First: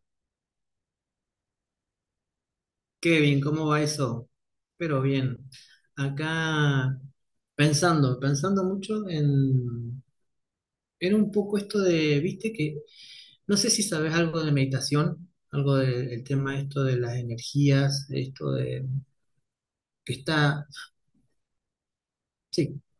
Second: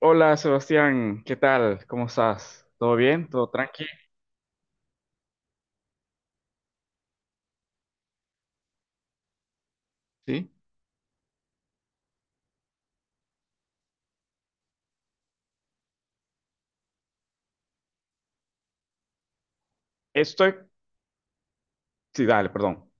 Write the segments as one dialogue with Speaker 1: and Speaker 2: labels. Speaker 1: Hola Sebastián, ¿qué tal? ¿Cómo estás? ¿Todo bien?
Speaker 2: Kevin,
Speaker 1: ¿Todo
Speaker 2: ¿cómo va
Speaker 1: tranqui?
Speaker 2: eso? Pero bien, acá pensando, pensando mucho en,
Speaker 1: Sí.
Speaker 2: era un poco esto de, viste que, no sé si sabes algo de meditación, del tema esto de las energías, esto de, que
Speaker 1: Estoy.
Speaker 2: está,
Speaker 1: Sí, dale,
Speaker 2: sí,
Speaker 1: perdón.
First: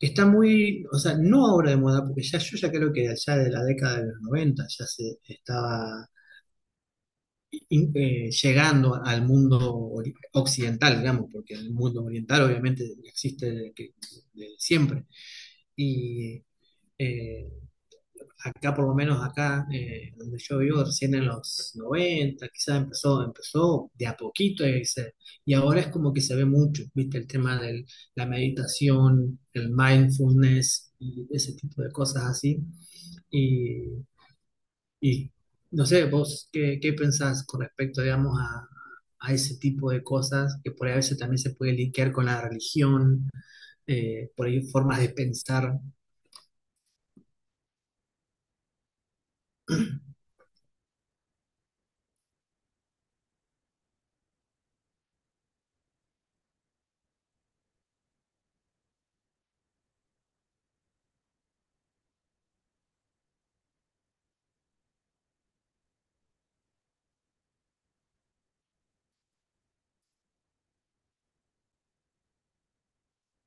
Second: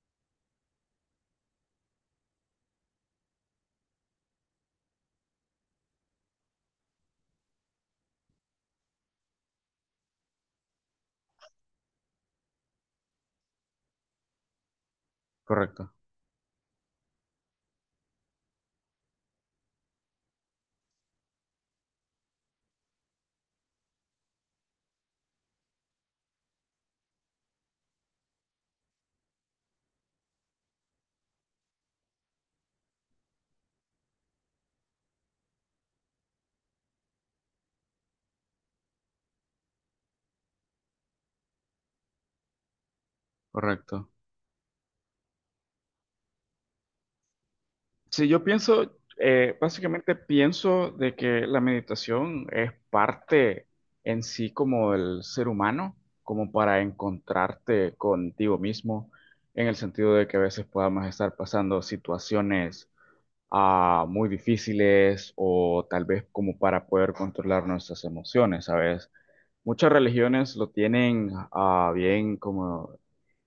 Speaker 2: que está muy, o sea, no ahora de moda, porque ya yo ya creo que allá de la década de los 90 ya se estaba llegando al mundo occidental, digamos, porque el mundo oriental obviamente existe desde siempre.
Speaker 1: Correcto,
Speaker 2: Y eh, acá, por lo menos acá, donde yo vivo, recién en los 90 quizás empezó, empezó de a poquito y, y ahora es como que se ve mucho, ¿viste? El tema de la meditación, el mindfulness y ese tipo de cosas así. Y y no sé, vos qué, pensás con respecto, digamos, a ese tipo de cosas que por ahí a veces también se puede linkear con la religión,
Speaker 1: correcto.
Speaker 2: por ahí formas de pensar.
Speaker 1: Sí, yo pienso, básicamente pienso de que la meditación es parte en sí como del ser humano, como para encontrarte contigo mismo, en el sentido de que a veces podamos estar pasando situaciones muy difíciles o tal vez como para poder controlar nuestras emociones, ¿sabes? Muchas religiones lo tienen bien como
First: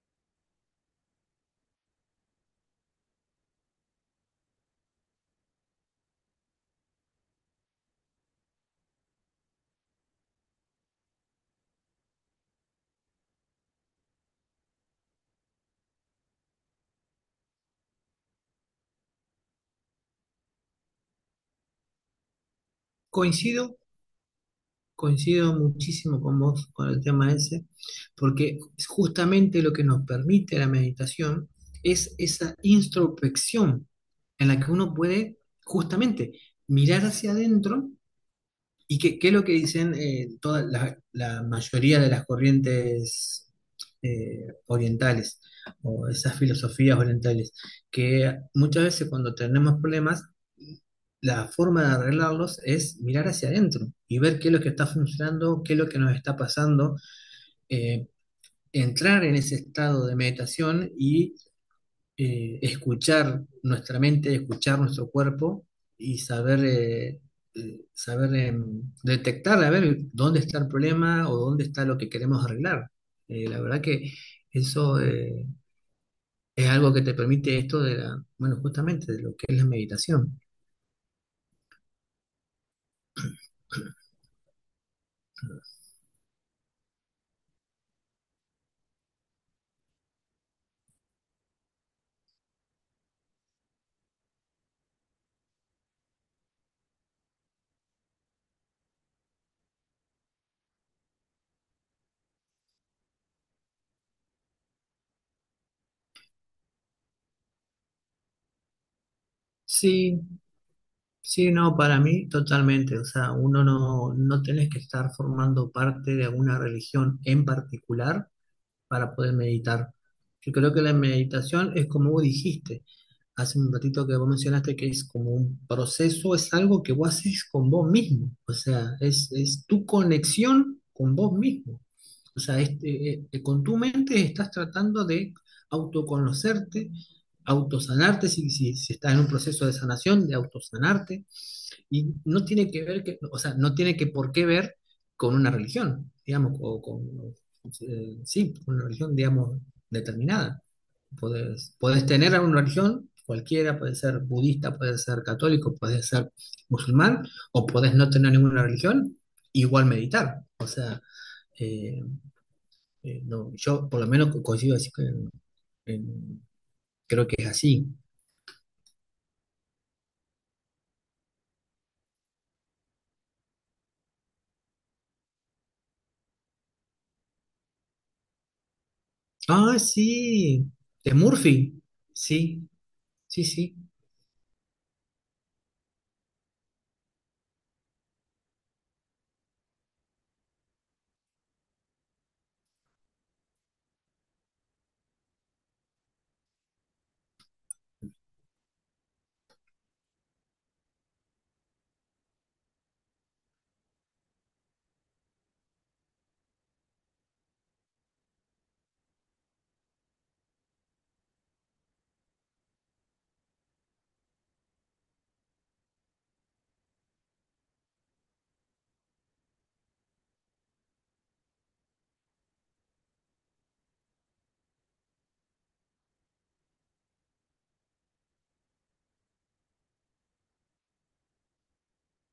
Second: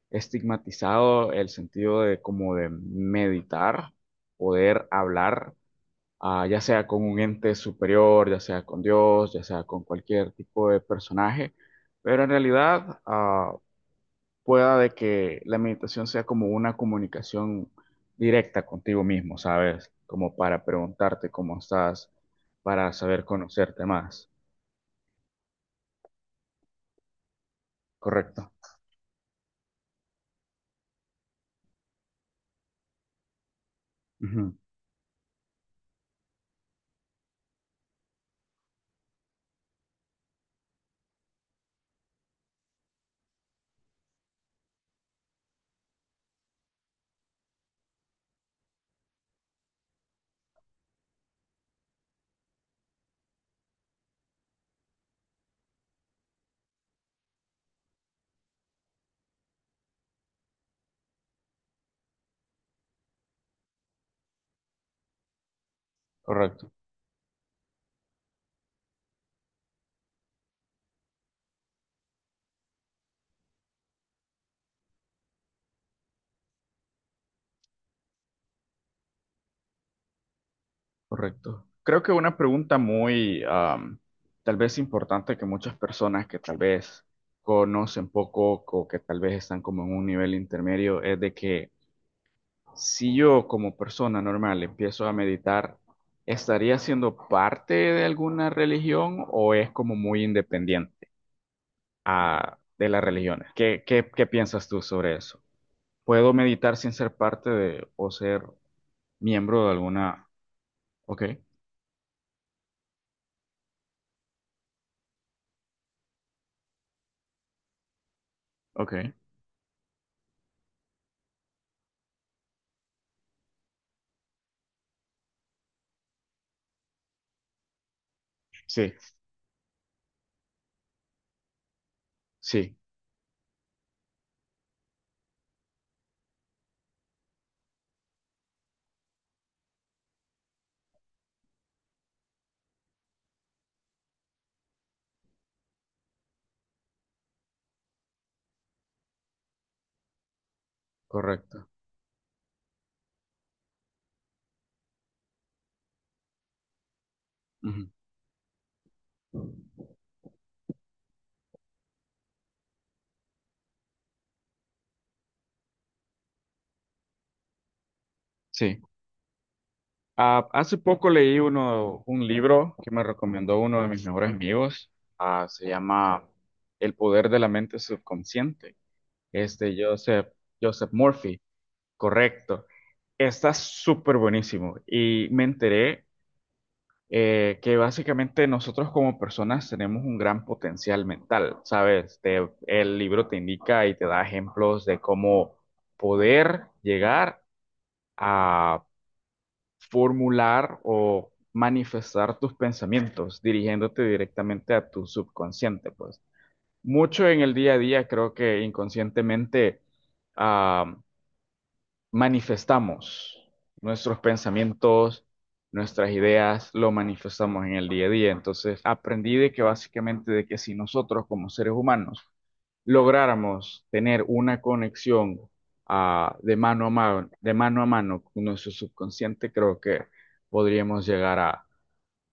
Speaker 1: estigmatizado el sentido de como de meditar, poder hablar, ya sea con un ente superior, ya sea con Dios, ya sea con cualquier tipo de personaje, pero en realidad pueda de que la meditación sea como una comunicación directa contigo mismo, ¿sabes? Como para preguntarte cómo estás, para saber
Speaker 2: Coincido,
Speaker 1: conocerte más,
Speaker 2: coincido muchísimo con vos con el tema ese,
Speaker 1: ¿correcto?
Speaker 2: porque justamente lo que nos permite la meditación es esa introspección en
Speaker 1: Ujú.
Speaker 2: la que uno puede justamente mirar hacia adentro. ¿Y qué, es lo que dicen toda la mayoría de las corrientes orientales o esas filosofías orientales? Que muchas veces cuando tenemos problemas, la forma de arreglarlos es mirar hacia adentro y ver qué es lo que está funcionando, qué es lo que nos está pasando, eh, entrar en ese estado de meditación y escuchar nuestra mente, escuchar nuestro cuerpo y saber,
Speaker 1: Correcto.
Speaker 2: eh, eh, saber em, detectar, a ver dónde está el problema o dónde está lo que queremos arreglar. La verdad que eso es algo que te permite esto de la, bueno, justamente de lo que es la meditación.
Speaker 1: Correcto. Creo que una pregunta muy, tal vez importante, que muchas personas que tal vez conocen poco o que tal vez están como en un nivel intermedio, es de que si yo como persona normal empiezo a meditar, ¿estaría siendo parte de alguna religión o es como muy independiente de las religiones? ¿ qué piensas tú sobre eso? ¿Puedo meditar sin ser parte de o ser miembro de
Speaker 2: Sí,
Speaker 1: alguna? Ok,
Speaker 2: sí, no, para mí totalmente. O sea, uno no tenés que estar formando parte de alguna religión en particular
Speaker 1: ok,
Speaker 2: para poder meditar. Yo creo que la meditación es como vos dijiste hace un ratito que vos mencionaste, que es como un proceso, es algo que vos haces con vos mismo, o
Speaker 1: sí,
Speaker 2: sea, es tu conexión con vos mismo. O sea,
Speaker 1: sí.
Speaker 2: este, con tu mente estás tratando de autoconocerte, autosanarte, si estás en un proceso de sanación, de autosanarte y no tiene que ver, que, o sea, no tiene que por qué ver con una religión, digamos, o con, sí, una religión, digamos, determinada.
Speaker 1: Correcto.
Speaker 2: Podés, podés tener una religión cualquiera, puede ser budista, puede ser católico, puede ser musulmán, o
Speaker 1: Ujú.
Speaker 2: podés no tener ninguna religión, igual meditar. O sea, eh, no, yo por lo menos consigo decir que en- creo que es así.
Speaker 1: Sí. Hace poco leí uno, un libro que me recomendó uno de mis mejores amigos. Ah, se llama El poder de la mente subconsciente. Es de
Speaker 2: Ah,
Speaker 1: Joseph,
Speaker 2: sí,
Speaker 1: Joseph
Speaker 2: de
Speaker 1: Murphy.
Speaker 2: Murphy.
Speaker 1: Correcto.
Speaker 2: Sí, sí,
Speaker 1: Está
Speaker 2: sí.
Speaker 1: súper buenísimo. Y me enteré que básicamente nosotros como personas tenemos un gran potencial mental, ¿sabes? El libro te indica y te da ejemplos de cómo poder llegar, formular o manifestar tus pensamientos, dirigiéndote directamente a tu subconsciente, pues. Mucho en el día a día creo que inconscientemente ah, manifestamos nuestros pensamientos, nuestras ideas, lo manifestamos en el día a día. Entonces aprendí de que básicamente de que si nosotros como seres humanos lográramos tener una conexión de mano a mano, de mano a mano con nuestro subconsciente, creo que podríamos llegar a,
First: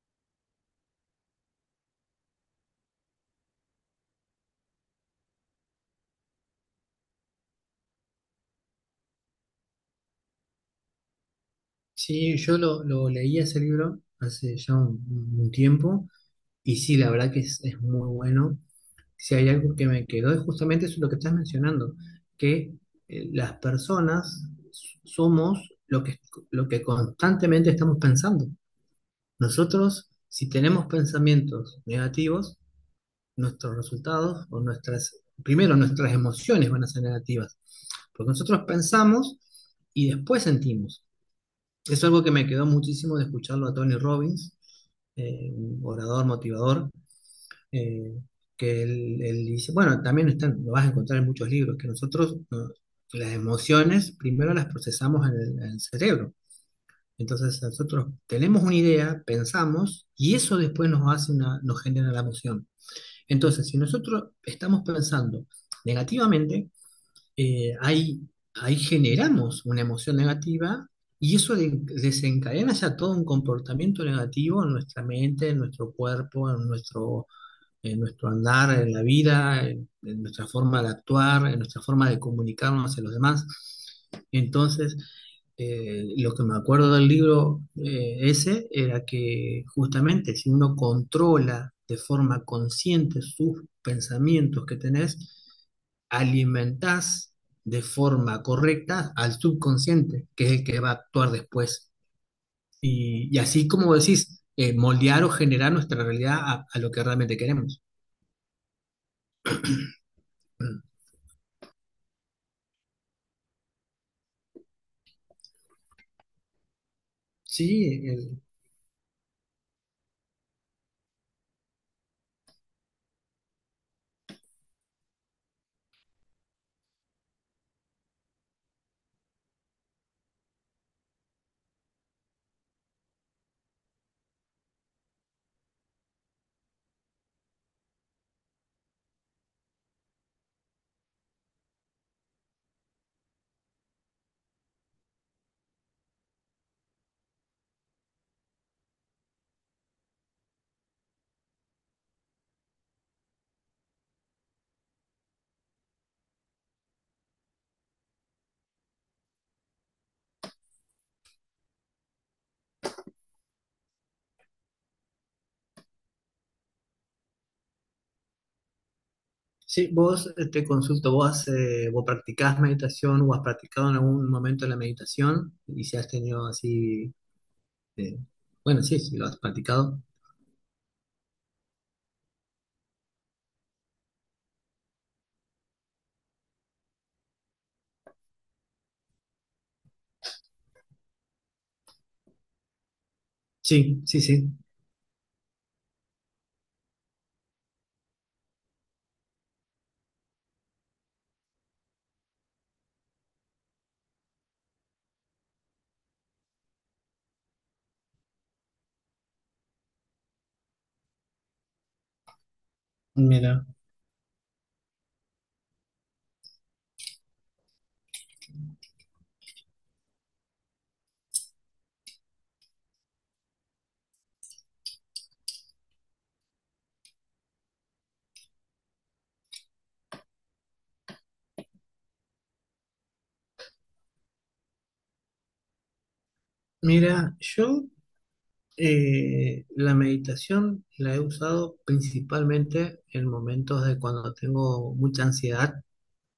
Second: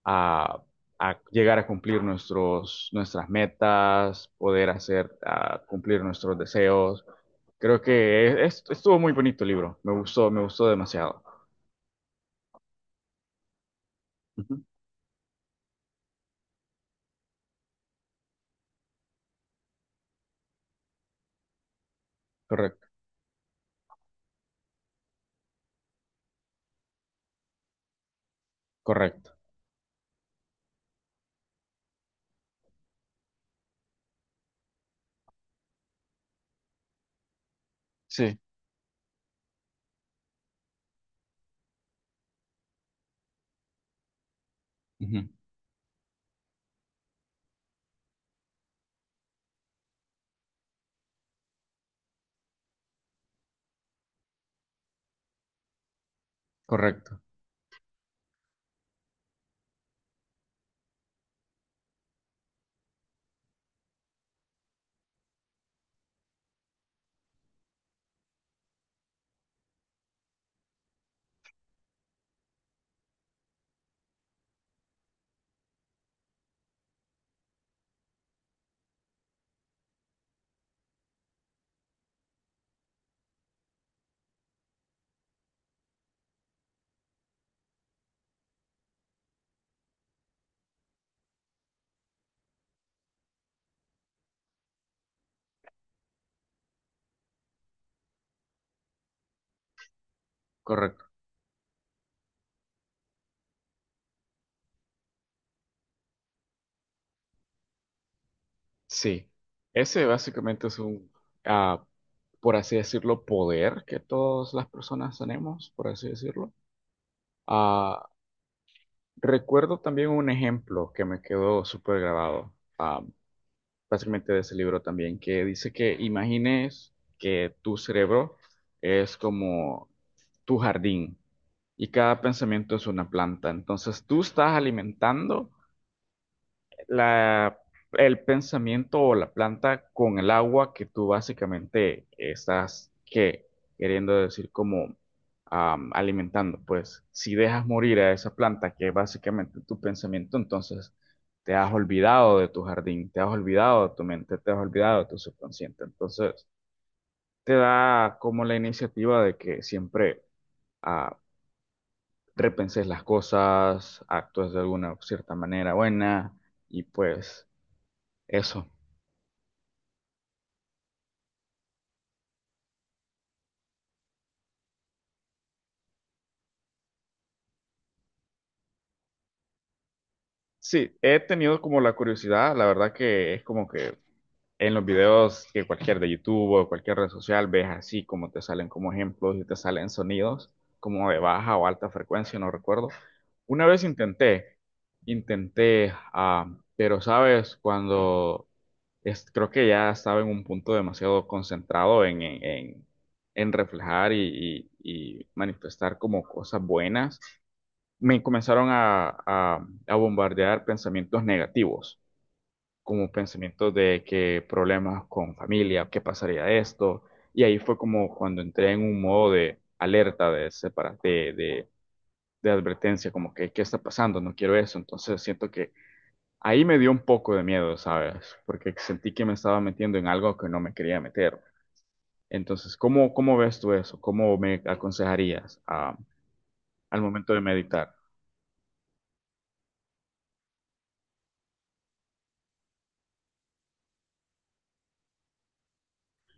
Speaker 1: a- a llegar a cumplir nuestros, nuestras metas, poder hacer, cumplir nuestros deseos. Creo que estuvo muy bonito el libro, me gustó demasiado.
Speaker 2: Sí, yo lo leí ese libro hace
Speaker 1: Ujú.
Speaker 2: ya un, tiempo y sí, la verdad que es muy bueno. Si hay algo que me quedó es justamente eso lo que estás mencionando, que
Speaker 1: Correcto,
Speaker 2: las personas somos lo que constantemente estamos pensando.
Speaker 1: correcto.
Speaker 2: Nosotros, si tenemos pensamientos negativos, nuestros resultados o nuestras, primero nuestras emociones van a ser negativas, porque
Speaker 1: Sí,
Speaker 2: nosotros pensamos y después sentimos. Es algo que me quedó muchísimo de escucharlo a Tony Robbins,
Speaker 1: ujú.
Speaker 2: un orador motivador, eh, que él, dice, bueno, también están, lo vas a encontrar en muchos libros, que nosotros no, las emociones primero las procesamos en el cerebro.
Speaker 1: Correcto,
Speaker 2: Entonces nosotros tenemos una idea, pensamos, y eso después nos hace una, nos genera la emoción. Entonces, si nosotros estamos pensando negativamente, eh, ahí, ahí generamos una emoción negativa y eso desencadena ya todo un comportamiento negativo en nuestra mente, en nuestro cuerpo, en nuestro andar, en la vida, en nuestra forma de actuar, en nuestra forma de comunicarnos a los demás. Entonces, lo que me acuerdo del libro ese era que justamente si uno controla de forma consciente sus pensamientos que tenés, alimentás de forma correcta al subconsciente, que es el que va a
Speaker 1: correcto.
Speaker 2: actuar después. Y así como decís, moldear o generar nuestra realidad a lo que realmente queremos.
Speaker 1: Sí, ese básicamente es un, ah, por así decirlo, poder que todas las personas tenemos, por así decirlo.
Speaker 2: Sí,
Speaker 1: Ah, Recuerdo también un ejemplo que me quedó súper grabado, ah, básicamente de ese libro también, que dice que imagines que tu cerebro es como tu jardín y cada pensamiento es una planta. Entonces tú estás alimentando la, el pensamiento o la planta con el agua que tú básicamente estás que queriendo decir como alimentando. Pues si dejas morir a esa planta que es básicamente tu pensamiento, entonces te has olvidado de tu jardín, te has olvidado de tu mente, te has olvidado de tu subconsciente. Entonces te da como la iniciativa de que siempre ah, repenses las cosas, actúes de alguna cierta manera buena y pues eso.
Speaker 2: sí, vos te consulto, vos practicás meditación o has practicado en algún momento la meditación y si has tenido así, eh, bueno, sí, sí, lo has practicado.
Speaker 1: Sí, he tenido como la curiosidad, la verdad que es como que en los videos que cualquier de YouTube o cualquier red social, ves así como te salen como ejemplos y te salen sonidos como de baja o alta frecuencia, no recuerdo. Una vez
Speaker 2: Sí, sí, sí,
Speaker 1: intenté, intenté, pero sabes, cuando es, creo que ya estaba en un punto demasiado concentrado en, en reflejar y, y manifestar como cosas buenas, me comenzaron a, a bombardear pensamientos negativos, como
Speaker 2: mira,
Speaker 1: pensamientos de que problemas con familia, qué pasaría esto. Y ahí fue como cuando entré en un modo de alerta, de, de advertencia, como que, ¿qué está pasando? No quiero eso. Entonces siento que ahí me dio un poco de miedo, ¿sabes? Porque sentí que me estaba metiendo en algo que no me quería meter. Entonces, ¿ cómo ves tú eso? ¿Cómo me aconsejarías al momento
Speaker 2: mira,
Speaker 1: de
Speaker 2: yo
Speaker 1: meditar?
Speaker 2: la meditación la he usado principalmente en momentos de cuando tengo mucha ansiedad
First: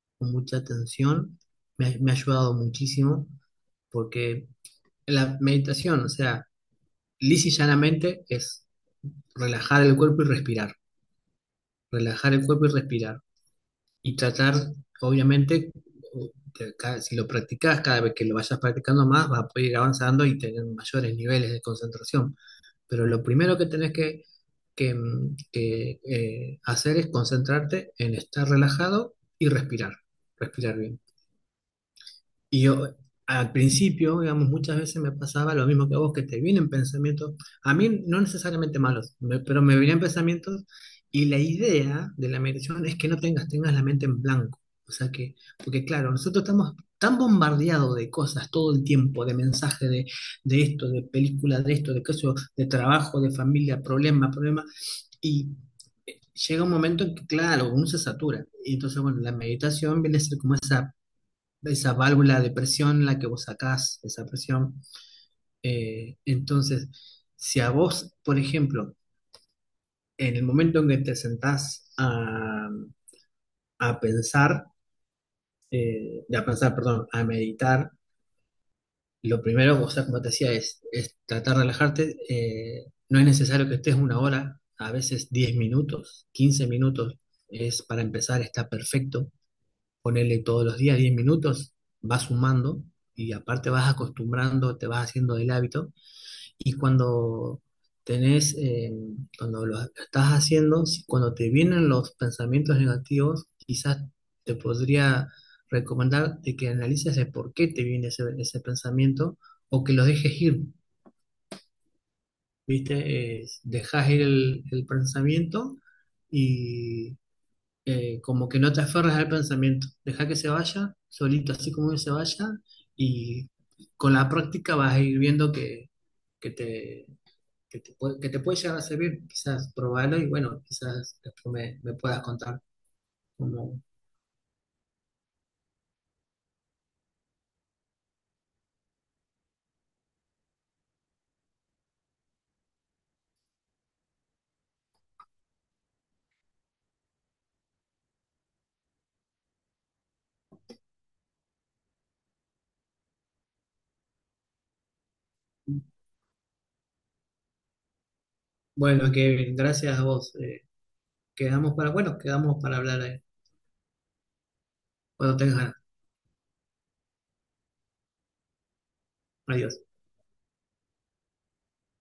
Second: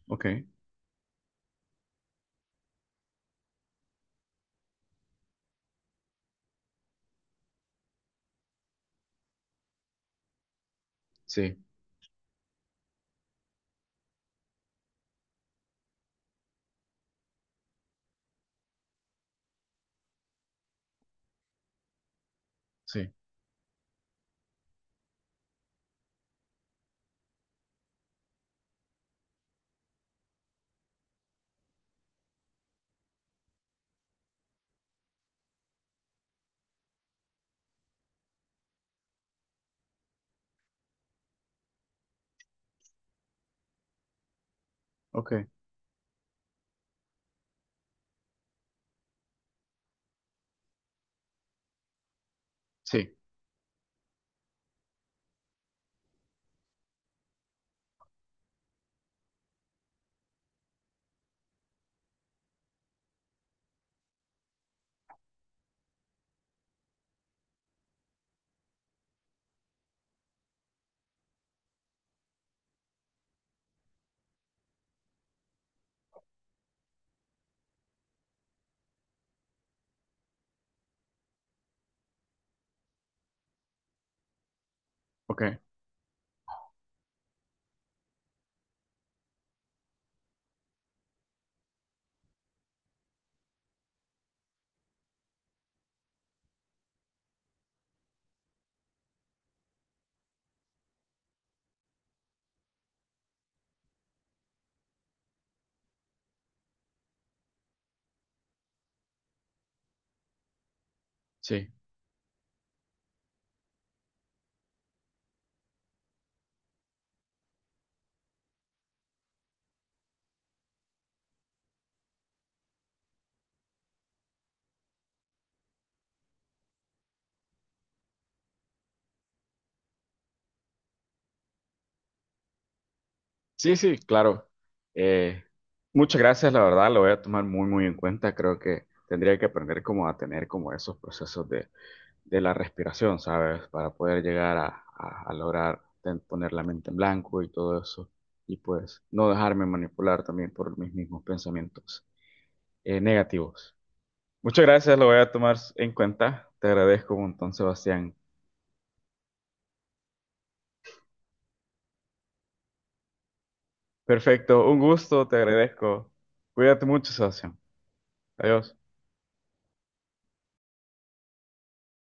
Speaker 1: Ok,
Speaker 2: o mucha tensión, me, me ha ayudado muchísimo porque la meditación, o sea, lisa y llanamente es relajar el cuerpo y respirar.
Speaker 1: sí,
Speaker 2: Relajar el cuerpo y respirar. Y tratar, obviamente, de si lo practicas, cada vez que lo vayas practicando más, vas a poder ir avanzando y tener mayores niveles de concentración. Pero
Speaker 1: sí,
Speaker 2: lo primero que tenés que, hacer es concentrarte en estar relajado y respirar, respirar bien. Y yo, al principio, digamos, muchas veces me pasaba lo mismo que a vos, que te vienen pensamientos, a mí no necesariamente malos, pero me venían pensamientos y la idea de la meditación es que no tengas, tengas la mente en blanco. O sea que,
Speaker 1: ok.
Speaker 2: porque claro, nosotros estamos tan bombardeados de cosas todo el tiempo, de mensajes de, esto, de películas, de esto, de eso, de
Speaker 1: Sí,
Speaker 2: trabajo, de familia, problema, problema, y llega un momento en que, claro, uno se satura. Y entonces, bueno, la meditación viene a ser como esa válvula de presión, la que vos sacás, esa presión. Entonces, si a vos, por ejemplo, en el momento en que te sentás a pensar, a pensar, perdón, a meditar, lo primero, o sea, como te decía, es tratar de relajarte. No es necesario que estés una hora, a veces
Speaker 1: ok,
Speaker 2: 10 minutos, 15 minutos es para empezar, está perfecto. Ponerle todos los días 10 minutos, vas sumando y aparte vas acostumbrando, te vas haciendo del hábito y cuando tenés, cuando lo estás haciendo, cuando te vienen los pensamientos negativos, quizás te podría recomendar de que analices el por qué te viene ese, pensamiento o que lo dejes ir,
Speaker 1: sí.
Speaker 2: ¿viste? Dejas ir el pensamiento y como que no te aferres al pensamiento, deja que se vaya solito, así como se vaya, y con la práctica vas a ir viendo que te, que te puede llegar a servir, quizás probarlo y bueno, quizás después me puedas contar
Speaker 1: Sí,
Speaker 2: cómo.
Speaker 1: sí, claro. Eh, Muchas gracias, la verdad, lo voy a tomar muy, muy en cuenta. Creo que tendría que aprender como a tener como esos procesos de la respiración, ¿sabes? Para poder llegar a, a lograr poner la mente en blanco y todo eso. Y pues no dejarme manipular también por mis mismos pensamientos negativos. Muchas gracias, lo voy a tomar en cuenta. Te agradezco un montón, Sebastián.
Speaker 2: Bueno, Kevin, gracias a vos. Quedamos para, bueno, quedamos para hablar
Speaker 1: Perfecto, un gusto, te
Speaker 2: cuando tengas ganas.
Speaker 1: agradezco. Cuídate mucho, Sebastián. Adiós.
Speaker 2: Adiós.